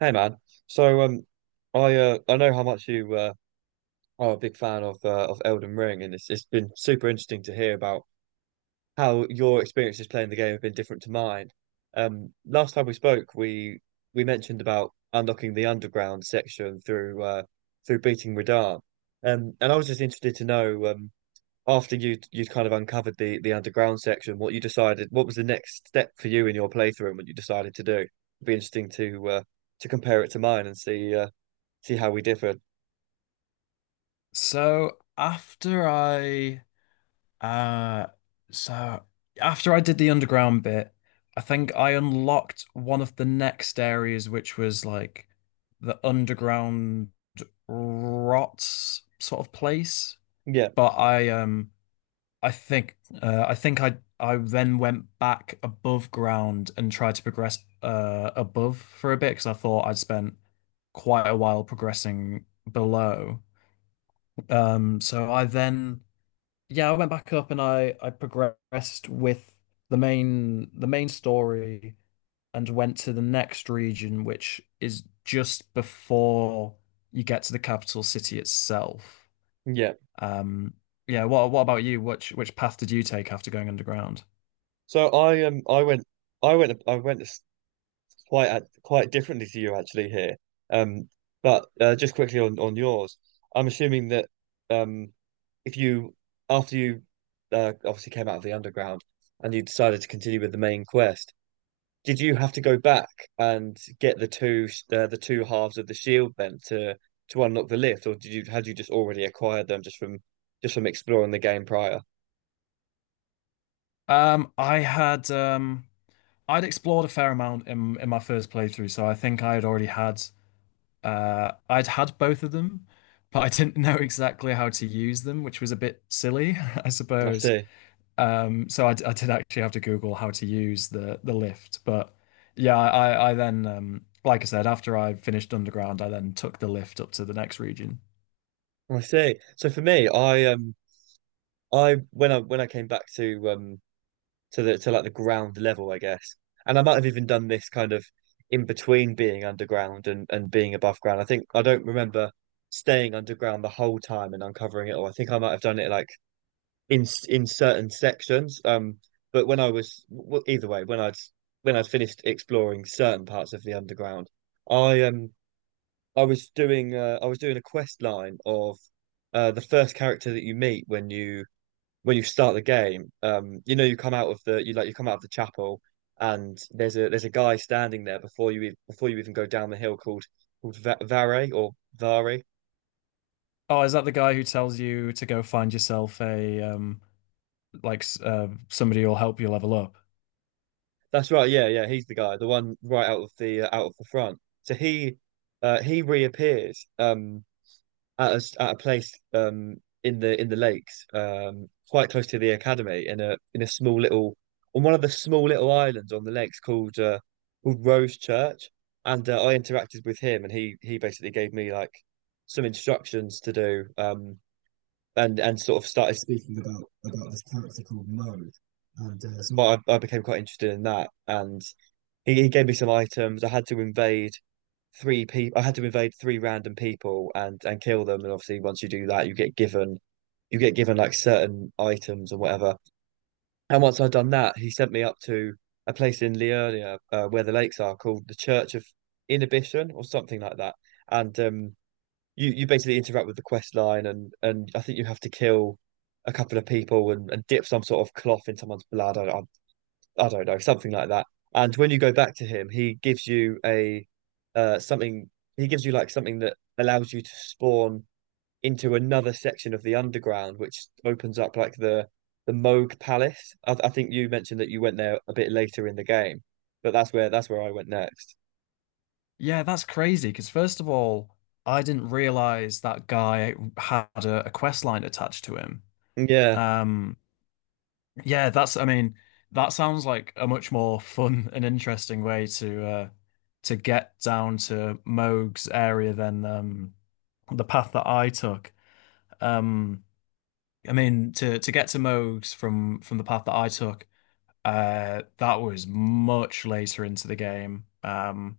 Hey man, so um, I know how much you are a big fan of Elden Ring, and it's been super interesting to hear about how your experiences playing the game have been different to mine. Last time we spoke, we mentioned about unlocking the underground section through through beating Radahn, and I was just interested to know after you would you'd kind of uncovered the underground section, what you decided, what was the next step for you in your playthrough, and what you decided to do. It'd be interesting to compare it to mine and see. See how we differ. So uh so after I did the underground bit, I think I unlocked one of the next areas which was like the underground rot sort of place. Yeah, But I think I then went back above ground and tried to progress above for a bit because I thought I'd spent quite a while progressing below. So I then yeah, I went back up and I progressed with the main story and went to the next region, which is just before you get to the capital city itself. yeah. Um, yeah, what about you? Which path did you take after going underground? So I I went quite differently to you actually here. Um, but just quickly on yours, I'm assuming that um if you after you obviously came out of the underground and you decided to continue with the main quest, did you have to go back and get the the two halves of the shield then to unlock the lift, or did you had you just already acquired them just from exploring the game prior? I had I'd explored a fair amount in my first playthrough, so I think I had already had I'd had both of them, but I didn't know exactly how to use them, which was a bit silly, I I suppose. see. I did actually have to Google how to use the lift, but yeah, I then like I said, after I finished Underground, I then took the lift up to the next region. I see. So for me, I when I came back to the to like the ground level, I guess, and I might have even done this kind of in between being underground and being above ground. I think I don't remember staying underground the whole time and uncovering it all. I think I might have done it like in certain sections. But when I was well, either way, when I'd finished exploring certain parts of the underground, I I was doing a quest line of the first character that you meet when you start the game. You know, you come out of the you come out of the chapel, and there's a guy standing there before you even go down the hill called Va Vare or Vare. Oh, is that the guy who tells you to go find yourself a somebody who'll help you level up? That's right. Yeah, yeah. He's the guy, the one right out of the front. So he reappears. At at a place in the lakes quite close to the academy in a small little on one of the small little islands on the lakes called called Rose Church and I interacted with him and he basically gave me like some instructions to do and sort of started speaking about this character called Mode and so I became quite interested in that and he gave me some items. I had to invade three people. I had to invade three random people and kill them. And obviously, once you do that, you get given like certain items or whatever. And once I'd done that, he sent me up to a place in Liurnia where the lakes are called the Church of Inhibition or something like that. And you you basically interact with the quest line, and I think you have to kill a couple of people, and dip some sort of cloth in someone's blood. I don't know, something like that. And when you go back to him, he gives you a something he gives you like something that allows you to spawn into another section of the underground, which opens up like the Moog Palace. I think you mentioned that you went there a bit later in the game, but that's where I went next. Yeah, that's crazy. Because first of all, I didn't realize that guy had a quest line attached to him. Yeah, Um, yeah, that's. I mean, that sounds like a much more fun and interesting way to get down to Moog's area than the path that I took. Um, I mean, to get to Moog's from the path that I took, that was much later into the game.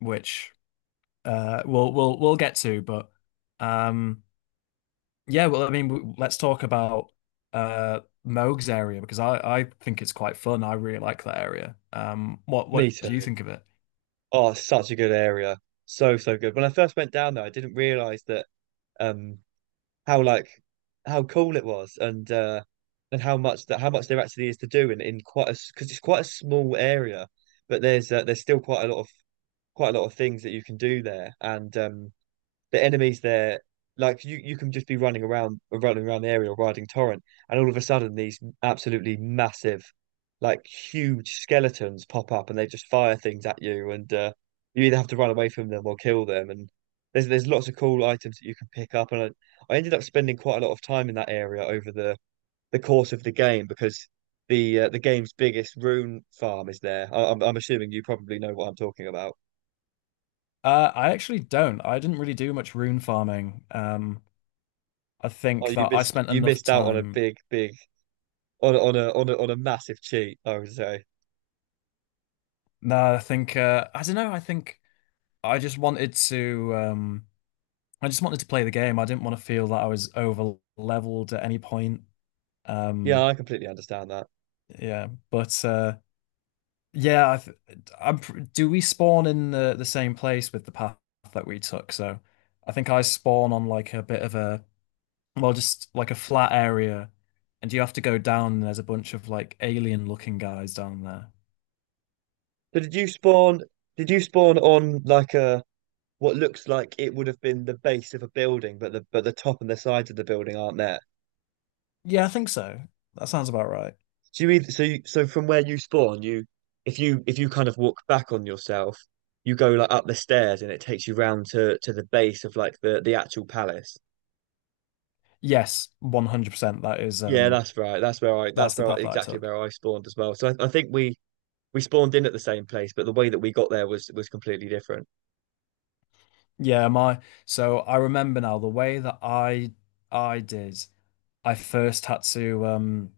Which. We'll get to, but um yeah, well I mean let's talk about uh Moog's area because I think it's quite fun. I really like that area. What me too. do you think of it? Oh, it's such a good area. So, so good. When I first went down there, I didn't realize that um how like how cool it was and how much that how much there actually is to do in quite a because it's quite a small area but there's still quite a lot of things that you can do there and the enemies there, like you can just be running around the area, or riding torrent, and all of a sudden these absolutely massive, like huge skeletons pop up, and they just fire things at you, and you either have to run away from them or kill them. And there's lots of cool items that you can pick up, and I ended up spending quite a lot of time in that area over the course of the game because. The game's biggest rune farm is there. I'm assuming you probably know what I'm talking about. Uh, I actually don't. I didn't really do much rune farming. I think Oh, that I spent you enough missed out on a time. big, big on a massive cheat, I would say. No, I think I don't know. I think I just wanted to I just wanted to play the game. I didn't want to feel that I was over leveled at any point. Yeah, Um I completely understand that. yeah, but yeah, Do we spawn in the same place with the path that we took? So, I think I spawn on like a bit of a well, just like a flat area, and you have to go down. And there's a bunch of like alien looking guys down there. So did you spawn on like a what looks like it would have been the base of a building, but the top and the sides of the building aren't there? Yeah, I think so. That sounds about right. So you either, so you, so from where you spawn, you if you kind of walk back on yourself, you go like up the stairs and it takes you round to the base of like the actual palace. Yes, 100%. That is Yeah, that's right. That's That's the where path that I exactly took. where I spawned as well. So I think we spawned in at the same place, but the way that we got there was completely different. Yeah, my so I remember now the way that I did. I first had um.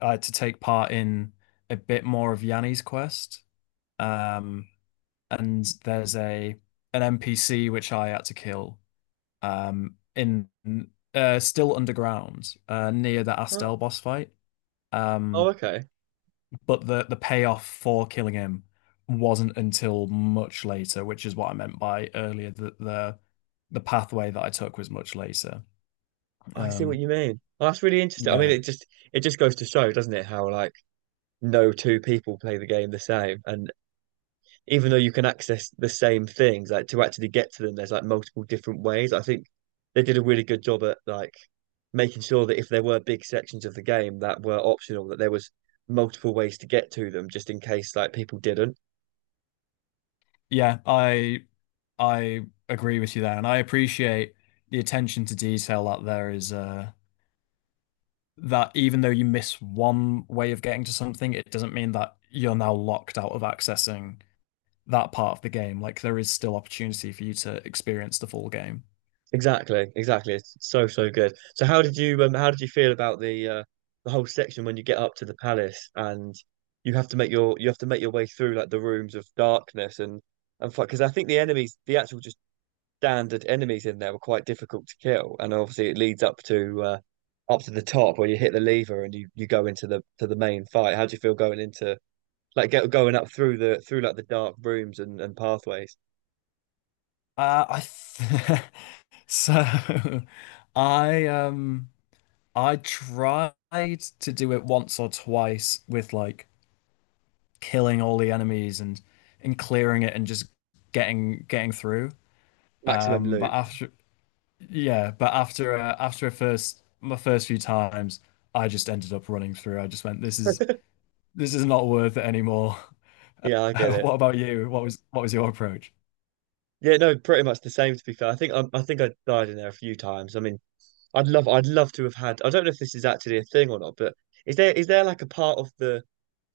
uh, to take part in a bit more of Yanni's quest. Um, and there's a an NPC which I had to kill in still underground near the Oh, Astel boss fight. oh, Um, okay. but the payoff for killing him wasn't until much later, which is what I meant by earlier that the pathway that I took was much later. Oh, I see what Um, you mean. Oh, that's really interesting. I mean, yeah, it just goes to show, doesn't it, how like no two people play the game the same. And even though you can access the same things, like to actually get to them, there's like multiple different ways. I think they did a really good job at like making sure that if there were big sections of the game that were optional, that there was multiple ways to get to them, just in case like people didn't. Yeah, I agree with you there, and I appreciate the attention to detail that there is that even though you miss one way of getting to something, it doesn't mean that you're now locked out of accessing that part of the game. Like there is still opportunity for you to experience the full game. Exactly, exactly. It's so so good. So how did you feel about the whole section when you get up to the palace and you have to make your way through like the rooms of darkness and because I think the actual just standard enemies in there were quite difficult to kill and obviously it leads up to up to the top where you hit the lever and you go into the to the main fight. How do you feel going into like going up through the through like the dark rooms and pathways? I th so I um I tried to do it once or twice with like killing all the enemies and clearing it and just getting through. Maximum But loot. after Yeah, but after after a first my first few times, I just ended up running through. I just went, this is not worth it anymore. Yeah, I get it. What about you? What was your approach? Yeah, no, pretty much the same to be fair. I think I died in there a few times. I mean, I'd love to have had I don't know if this is actually a thing or not, but is there like a part of the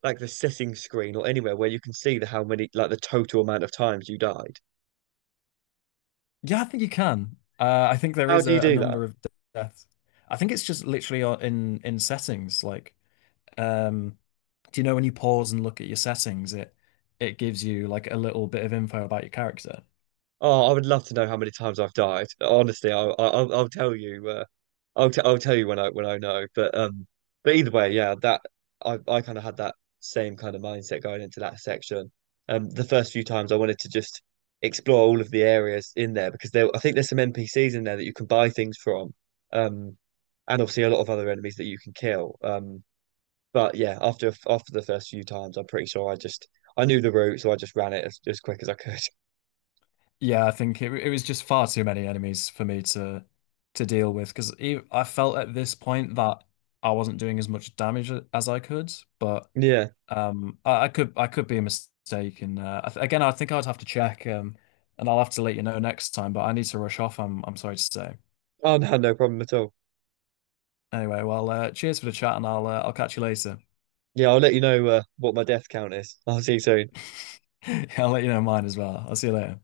like the setting screen or anywhere where you can see the how many like the total amount of times you died? Yeah, I think you can. I think there How is do you a do that? number of deaths. I think it's just literally in settings. Like, um, do you know when you pause and look at your settings, it gives you like a little bit of info about your character. Oh, I would love to know how many times I've died. Honestly, I'll tell you. I'll tell you when I know. But either way, yeah, that I kind of had that same kind of mindset going into that section. The first few times I wanted to just explore all of the areas in there because there I think there's some NPCs in there that you can buy things from. Um, and obviously a lot of other enemies that you can kill. But yeah, after the first few times, I'm pretty sure I knew the route, so I just ran it as quick as I could. Yeah, I think it was just far too many enemies for me to deal with because I felt at this point that I wasn't doing as much damage as I could, but. Yeah. I could be mistaken. I th Again, I think I'd have to check, and I'll have to let you know next time. But I need to rush off. I'm sorry to say. Oh no, no problem at all. Anyway, well, cheers for the chat, and I'll catch you later. Yeah, I'll let you know what my death count is. I'll see you soon. I'll let you know mine as well. I'll see you later.